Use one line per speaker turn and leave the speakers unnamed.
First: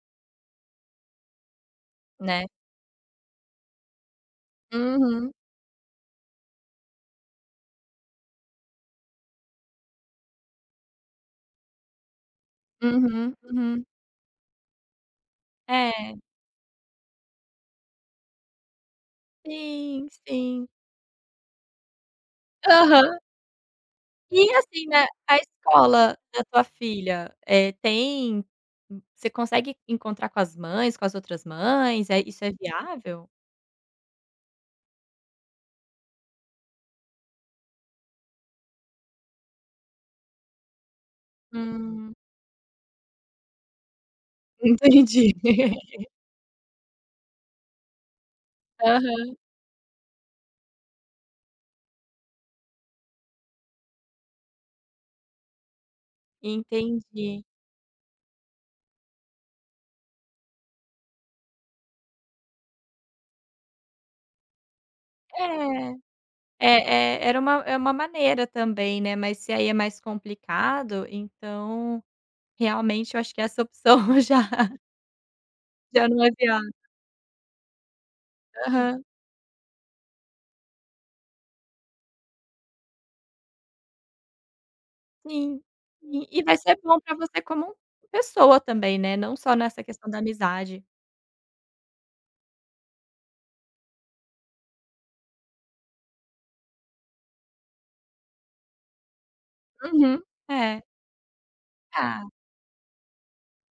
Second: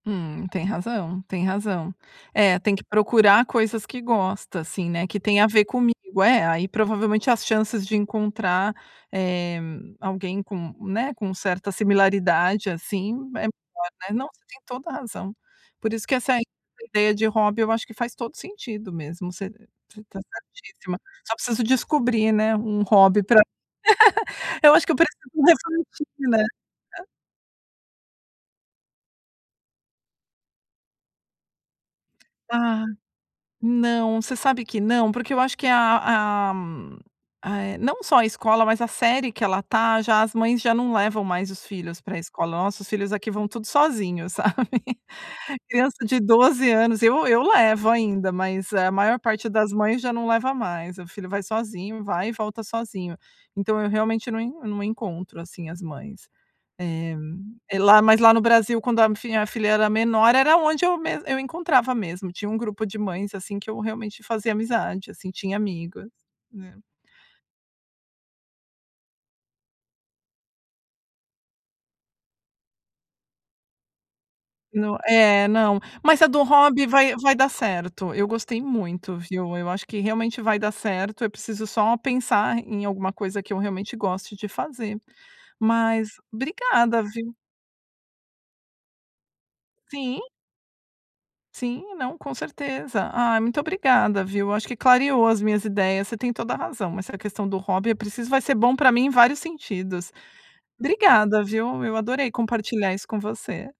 Hum, tem razão, tem razão.
Né.
É, tem que procurar coisas que gosta, assim, né, que
Uhum.
tem a ver comigo. É, aí provavelmente as chances de encontrar, eh, alguém com, né, com certa similaridade, assim,
Uhum,
é
uhum.
melhor, né. Não, você tem toda a razão. Por isso que
É.
essa ideia de hobby, eu acho que faz todo sentido mesmo, você você
Sim,
tá
sim.
certissíma. Só preciso descobrir, né, um
Aham.
hobby pra
E,
eu acho
assim,
que eu
né,
preciso
a escola
refletir,
da
né.
tua filha, eh, tem você consegue encontrar com as mães, com as outras mães, eh, isso é
Ah,
viável?
não, você sabe que não, porque eu acho que a a ah, eh, não só a escola, mas a série que ela tá, já as mães já não levam mais os filhos
Hum.
pra escola. Nossa, os filhos aqui vão tudo sozinho, sabe.
Entendi.
Criança de 12 anos eu eu levo ainda, mas a maior
Aham.
parte das mães já não leva mais, o filho vai sozinho, vai e volta sozinho. Então eu realmente não não encontro, assim, as mães. Eh,
Entendi.
lá mas lá no Brasil, quando a f a filha era menor, era onde eu mes eu encontrava mesmo, tinha um grupo de mães, assim, que eu realmente fazia amizade, assim, tinha
É,
amigas, né.
é é era uma é uma maneira também, né, mas se aí é mais complicado, então realmente eu acho que essa opção já
No é, não,
já
mas
não
a
é
do
viável.
hobby vai vai dar certo, eu gostei
Aham.
muito, viu, eu acho que realmente vai dar certo, eu preciso só pensar em alguma coisa que eu realmente goste de fazer,
Sim,
mas
sim. E vai ser bom
obrigada,
pra
viu.
você como pessoa também, né, não só nessa questão da
Sim.
amizade.
Sim, não, com certeza. Ah, muito obrigada, viu. Eu acho que clareou as minhas ideias, você tem toda a razão, essa questão do hobby eu preciso vai ser bom pra mim em vários sentidos.
Uhum. É.
Obrigada, viu, eu adorei
Tá.
compartilhar isso com você.